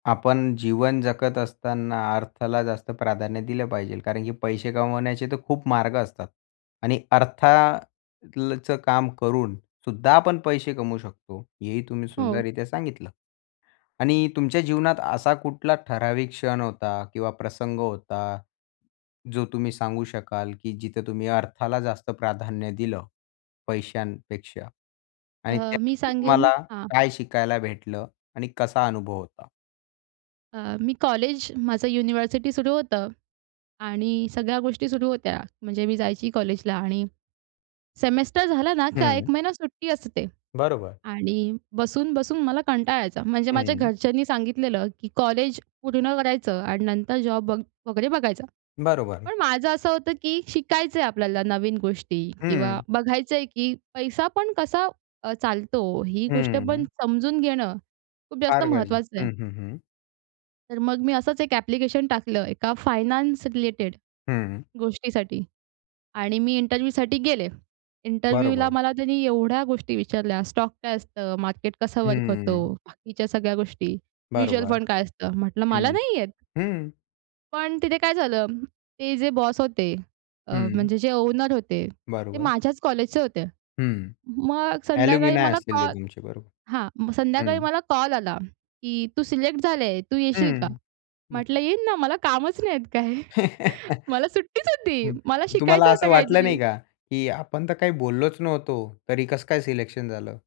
आपण जीवन जगत असताना अर्थाला जास्त प्राधान्य दिलं पाहिजे कारण की पैसे कमवण्याचे तर खूप मार्ग असतात आणि अर्था ल चं काम करून सुद्धा आपण पैसे कमवू शकतो, हेही तुम्ही हो. सुंदररित्या सांगितलं. आणि तुमच्या जीवनात असा कुठला ठराविक क्षण होता किंवा प्रसंग होता, जो तुम्ही सांगू शकाल, की जिथे तुम्ही अर्थाला जास्त प्राधान्य दिलं पैशांपेक्षा आणि अ, मी त्यातून सांगेन तुम्हाला हां. काय शिकायला भेटलं आणि कसा अनुभव होता? अ, मी कॉलेज माझं युनिव्हर्सिटी सुरू होतं आणि सगळ्या गोष्टी सुरू होत्या. म्हणजे मी जायची कॉलेजला आणि सेमेस्टर झाला ना, का 1 हं. महिना सुट्टी असते. बरोबर. आणि बसून-बसून मला कंटाळा यायचा, म्हणजे माझ्या हं. घरच्यांनी सांगितलं की कॉलेज पूर्ण करायचं आणि नंतर जॉब बघ वगैरे बघायचा. बरोबर. पण माझं असं होतं, की शिकायचंय आपल्याला नवीन गोष्टी किंवा हं. बघायचंय की पैसा पण कसा अ, चालतो ही गोष्ट पण हं. समजून घेणं खूप जास्त फार गरजे महत्वाचं आहे. हं, हं, हं. तर मग मी असंच एक ॲप्लिकेशन टाकलं एका फायनान्स रिलेटेड हं. गोष्टीसाठी आणि मी इंटरव्ह्यूसाठी गेले. इंटरव्ह्यूला बरोबर. मला त्यांनी एवढ्या गोष्टी विचारल्या स्टॉक काय असतं, मार्केट कसं वर्क होतो, हं. बाकीच्या सगळ्या गोष्टी, म्युच्युअल बरोबर. फंड काय असतं? म्हटलं मला हं. नाही येत. हं. पण तिथे काय झालं, ते जे बॉस होते अ, हं. म्हणजे जे ओनर होते ते बरोबर. माझ्याच कॉलेजचे होते. हं, मग संध्याकाळी ॲल्युमिनाय मला असतील ते कॉल तुमचे बरोबर. हां, मग हं. संध्याकाळी मला कॉल आला की तू सिलेक्ट झाली आहे, तू येशील का? हं. म्हटलं येईन ना मला कामच नाहीयेत काय. मला सुट्टीच होती. मला तुम्हाला शिकायचं होतं असं वाटलं काहीतरी. नाही का, की आपण तर काही बोललोच नव्हतो तरी कसं काय सिलेक्शन झालं?